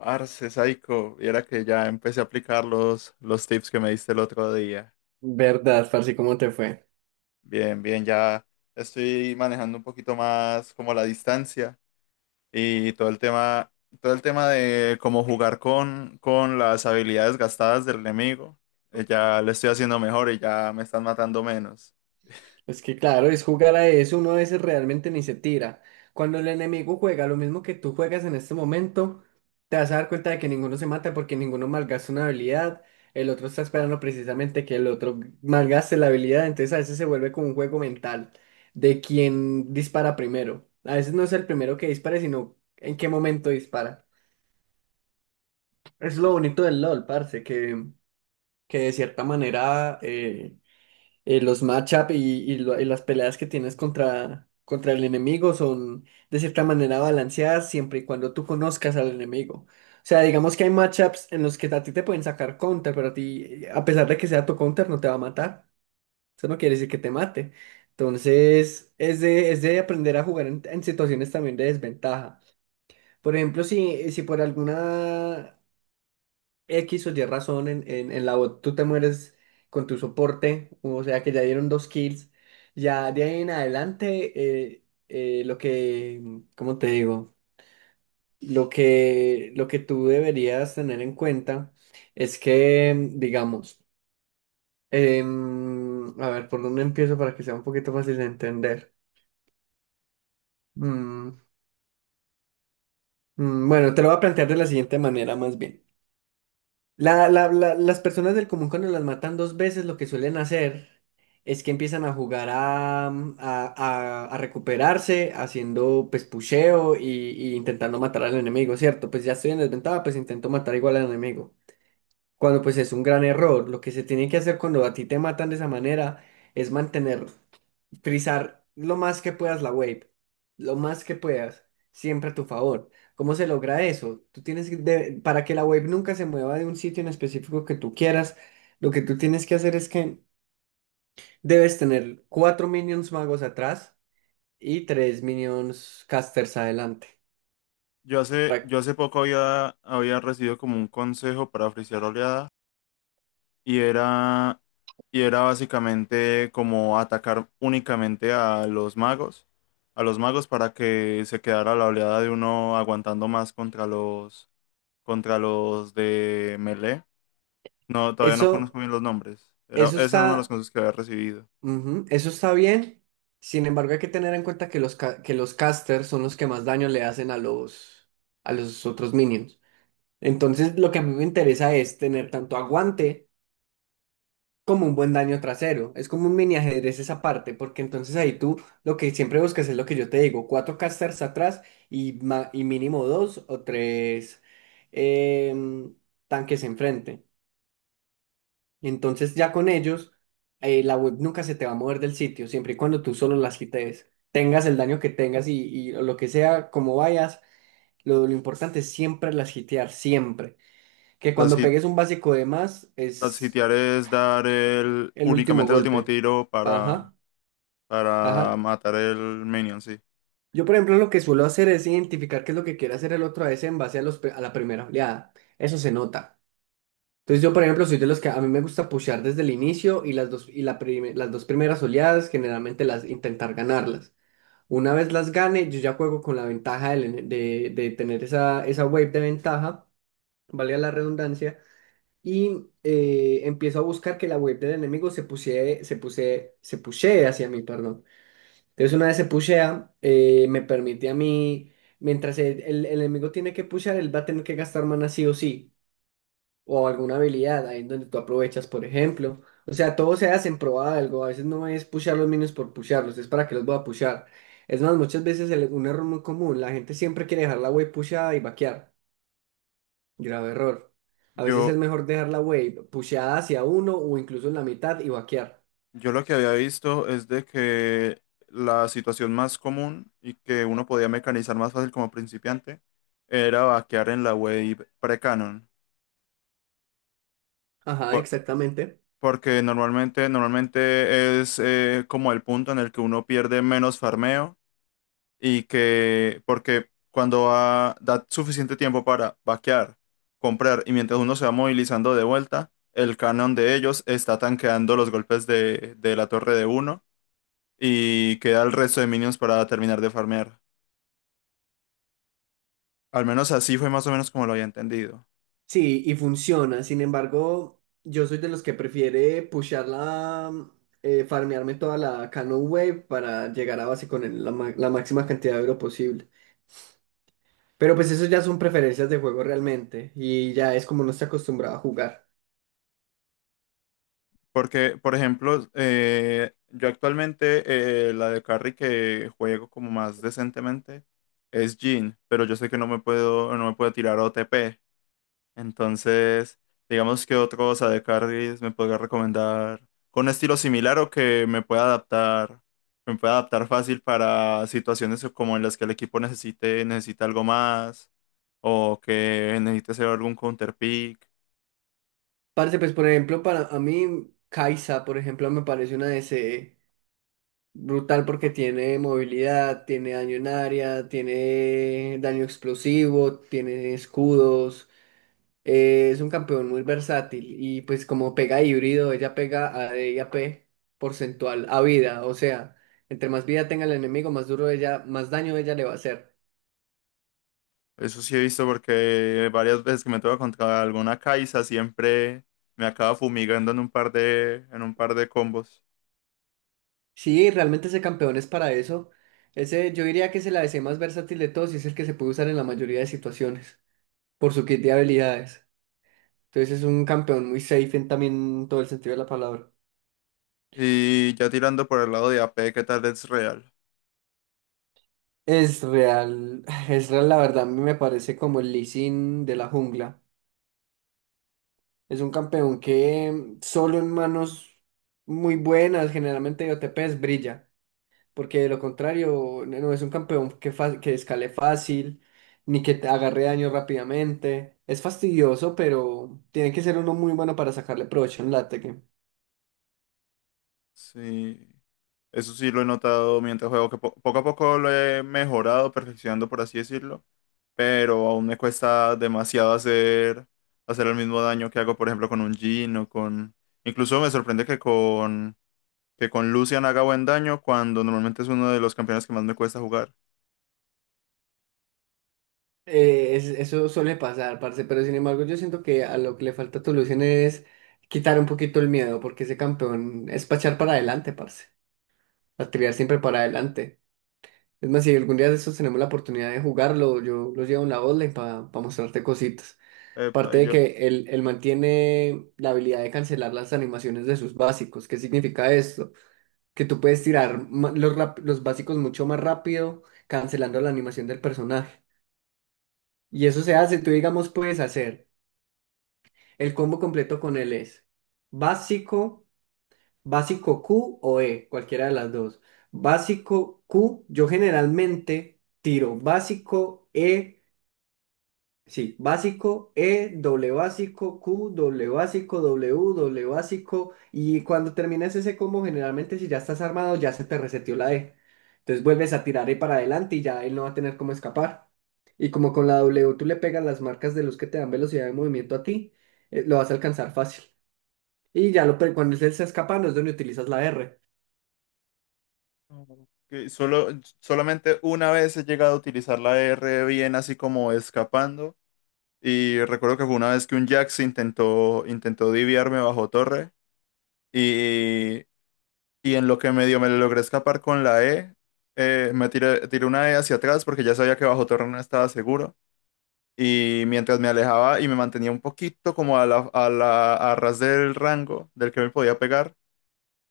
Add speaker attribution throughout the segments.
Speaker 1: Arce, Saico, viera que ya empecé a aplicar los tips que me diste el otro día.
Speaker 2: Verdad, parce, ¿cómo te fue?
Speaker 1: Bien, bien, ya estoy manejando un poquito más como la distancia y todo el tema de cómo jugar con las habilidades gastadas del enemigo. Ya le estoy haciendo mejor y ya me están matando menos.
Speaker 2: Es que claro, es jugar a eso, uno a veces realmente ni se tira. Cuando el enemigo juega lo mismo que tú juegas en este momento, te vas a dar cuenta de que ninguno se mata porque ninguno malgasta una habilidad, el otro está esperando precisamente que el otro malgaste la habilidad, entonces a veces se vuelve como un juego mental de quién dispara primero. A veces no es el primero que dispare, sino en qué momento dispara. Es
Speaker 1: Y
Speaker 2: lo bonito del LOL, parce, que de cierta manera los matchup y y las peleas que tienes contra el enemigo son de cierta manera balanceadas siempre y cuando tú conozcas al enemigo. O sea, digamos que hay matchups en los que a ti te pueden sacar counter, pero a ti, a pesar de que sea tu counter, no te va a matar. Eso no quiere decir que te mate. Entonces, es de aprender a jugar en situaciones también de desventaja. Por ejemplo, si por alguna X o Y razón en la bot, tú te mueres con tu soporte, o sea que ya dieron dos kills. Ya de ahí en adelante, eh, eh, lo que, ¿cómo te digo? Lo que tú deberías tener en cuenta es que, digamos, a ver, ¿por dónde empiezo para que sea un poquito fácil de entender? Mm, bueno, te lo voy a plantear de la siguiente manera, más bien. Las personas del común cuando las matan dos veces lo que suelen hacer es que empiezan a jugar a, mm, a recuperarse haciendo pues pusheo y intentando matar al enemigo, ¿cierto? Pues ya estoy en desventaja, pues intento matar igual al enemigo. Cuando pues es un gran error, lo que se tiene que hacer cuando a ti te matan de esa manera es mantener frizar lo más que puedas la wave, lo más que puedas, siempre a tu favor. ¿Cómo se logra eso? Tú tienes que, de- Para que la wave nunca se mueva de un sitio en específico que tú quieras, lo que tú tienes que hacer es que debes tener cuatro minions magos atrás y tres minions casters adelante.
Speaker 1: Yo hace,
Speaker 2: Para-
Speaker 1: yo hace poco había recibido como un consejo para frisear oleadas y era, y era básicamente como atacar únicamente a los magos para que se quedara la oleada de uno aguantando más contra contra los de melee. No, todavía no conozco
Speaker 2: Eso,
Speaker 1: bien los nombres.
Speaker 2: eso
Speaker 1: Ese era uno de los
Speaker 2: está,
Speaker 1: consejos que había recibido.
Speaker 2: ujú, eso está bien. Sin embargo, hay que tener en cuenta que que los casters son los que más daño le hacen a los otros minions. Entonces, lo que a mí me interesa es tener tanto aguante como un buen daño trasero. Es como un mini ajedrez esa parte, porque entonces ahí tú lo que siempre buscas es lo que yo te digo, cuatro casters atrás y mínimo dos o tres em, tanques enfrente. Entonces ya con ellos, la web nunca se te va a mover del sitio, siempre y cuando tú solo las quites, tengas el daño que tengas y lo que sea, como vayas, lo importante es siempre las hitear, siempre. Que
Speaker 1: Las,
Speaker 2: cuando
Speaker 1: hit-
Speaker 2: pegues un básico de más
Speaker 1: las
Speaker 2: es
Speaker 1: hitear es dar el,
Speaker 2: el último
Speaker 1: únicamente el último
Speaker 2: golpe.
Speaker 1: tiro
Speaker 2: Ajá,
Speaker 1: para
Speaker 2: ajá.
Speaker 1: matar el minion, sí.
Speaker 2: Yo, por ejemplo, lo que suelo hacer es identificar qué es lo que quiere hacer el otro a veces en base a la primera oleada. Eso se nota. Entonces, yo, por ejemplo, soy de los que a mí me gusta pushear desde el inicio y las dos primeras oleadas, generalmente las intentar ganarlas. Una vez las gane, yo ya juego con la ventaja de tener esa, esa wave de ventaja, valga la redundancia. Y empiezo a buscar que la web del enemigo se pusie, se puse, se pushee hacia mí, perdón. Entonces una vez se pushea, me permite a mí, mientras el enemigo tiene que pushear, él va a tener que gastar mana sí o sí, o alguna habilidad, ahí en donde tú aprovechas, por ejemplo. O sea, todo se hace en pro de algo, a veces no es pushear los minions por pushearlos, es para que los voy a pushear. Es más, muchas veces un error muy común, la gente siempre quiere dejar la web pusheada y vaquear. Grave error. A veces es
Speaker 1: Yo,
Speaker 2: mejor dejar la wave pusheada hacia uno o incluso en la mitad y vaquear.
Speaker 1: Yo lo que había visto es de que la situación más común y que uno podía mecanizar más fácil como principiante era vaquear en la web pre-canon.
Speaker 2: Ajá,
Speaker 1: Por-
Speaker 2: exactamente.
Speaker 1: Porque normalmente, normalmente es como el punto en el que uno pierde menos farmeo y que, porque da suficiente tiempo para vaquear, comprar y mientras uno se va movilizando de vuelta, el canon de ellos está tanqueando los golpes de la torre de uno y queda el resto de minions para terminar de farmear. Al menos así fue más o menos como lo había entendido.
Speaker 2: Sí, y funciona. Sin embargo, yo soy de los que prefiere pushearla, farmearme toda la Cano Wave para llegar a base con la máxima cantidad de oro posible. Pero pues eso ya son preferencias de juego realmente y ya es como no está acostumbrado a jugar.
Speaker 1: Porque, por ejemplo, yo actualmente la de carry que juego como más decentemente es Jhin, pero yo sé que no me puedo tirar OTP. Entonces, digamos que otros AD carries me podría recomendar con un estilo similar o que me pueda adaptar fácil para situaciones como en las que el equipo necesita algo más o que necesite hacer algún counter pick.
Speaker 2: Parce, pues por ejemplo, para a mí, Kaisa, por ejemplo, me parece una DC brutal porque tiene movilidad, tiene daño en área, tiene daño explosivo, tiene escudos. Es un campeón muy versátil y pues como pega híbrido, ella pega a D y AP porcentual a vida. O sea, entre más vida tenga el enemigo, más duro ella, más daño ella le va a hacer.
Speaker 1: Eso sí he visto porque varias veces que me toca contra alguna Kai'Sa siempre me acaba fumigando en un par en un par de combos.
Speaker 2: Sí, realmente ese campeón es para eso. Ese, yo diría que es el a ADC más versátil de todos y es el que se puede usar en la mayoría de situaciones por su kit de habilidades. Entonces es un campeón muy safe en también todo el sentido de la palabra.
Speaker 1: Y ya tirando por el lado de AP, ¿qué tal es real?
Speaker 2: Es real, es real, la verdad, a mí me parece como el Lee Sin de la jungla. Es un campeón que solo en manos muy buenas, generalmente de OTPs, brilla. Porque de lo contrario, no es un campeón que escale fácil, ni que te agarre daño rápidamente. Es fastidioso, pero tiene que ser uno muy bueno para sacarle provecho en late.
Speaker 1: Sí, eso sí lo he notado mientras juego, que poco a poco lo he mejorado, perfeccionando, por así decirlo, pero aún me cuesta demasiado hacer el mismo daño que hago, por ejemplo, con un Jhin o con... Incluso me sorprende que con Lucian haga buen daño cuando normalmente es uno de los campeones que más me cuesta jugar.
Speaker 2: Eso suele pasar, parce, pero sin embargo yo siento que a lo que le falta a Tolucen es quitar un poquito el miedo, porque ese campeón es pachar para adelante, parce, a tirar siempre para adelante. Es más, si algún día de estos tenemos la oportunidad de jugarlo, yo lo llevo en la online para mostrarte cositas.
Speaker 1: Epa,
Speaker 2: Aparte
Speaker 1: y
Speaker 2: de
Speaker 1: yo...
Speaker 2: que él mantiene la habilidad de cancelar las animaciones de sus básicos. ¿Qué significa esto? Que tú puedes tirar los básicos mucho más rápido, cancelando la animación del personaje. Y eso se hace, tú digamos, puedes hacer. El combo completo con él es básico, básico Q o E, cualquiera de las dos. Básico Q, yo generalmente tiro básico E, sí, básico E, doble básico Q, doble básico W, doble básico. Y cuando terminas ese combo, generalmente si ya estás armado, ya se te reseteó la E. Entonces vuelves a tirar E para adelante y ya él no va a tener cómo escapar. Y como con la W tú le pegas las marcas de luz que te dan velocidad de movimiento a ti, lo vas a alcanzar fácil. Y ya cuando él se escapa, no es donde utilizas la R.
Speaker 1: que solo, solamente una vez he llegado a utilizar la R bien así como escapando. Y recuerdo que fue una vez que un Jax intentó diviarme bajo torre y, y en lo que medio me logré escapar con la E, tiré una E hacia atrás porque ya sabía que bajo torre no estaba seguro. Y mientras me alejaba y me mantenía un poquito como a ras del rango del que me podía pegar,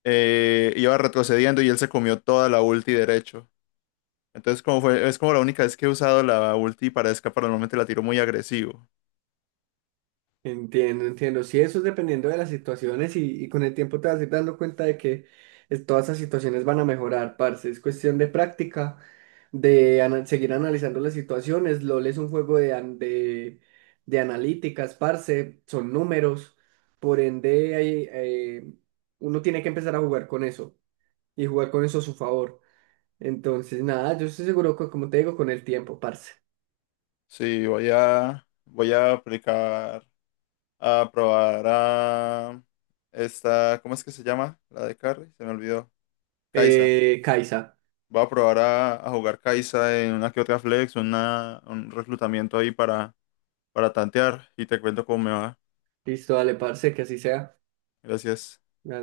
Speaker 1: iba retrocediendo y él se comió toda la ulti derecho. Entonces es como la única vez que he usado la ulti para escapar, normalmente la tiro muy agresivo.
Speaker 2: Entiendo, entiendo. Sí, eso es dependiendo de las situaciones y con el tiempo te vas a ir dando cuenta de que todas esas situaciones van a mejorar, parce. Es cuestión de práctica, seguir analizando las situaciones. LOL es un juego de analíticas, parce. Son números. Por ende, hay, uno tiene que empezar a jugar con eso y jugar con eso a su favor. Entonces, nada, yo estoy seguro que, como te digo, con el tiempo, parce.
Speaker 1: Sí, voy a aplicar, a probar a esta, ¿cómo es que se llama? La de Carry, se me olvidó. Kaisa.
Speaker 2: Kaisa.
Speaker 1: Voy a probar a jugar Kaisa en una que otra flex, un reclutamiento ahí para tantear y te cuento cómo me va.
Speaker 2: Listo, dale, parce, que así sea.
Speaker 1: Gracias.
Speaker 2: Me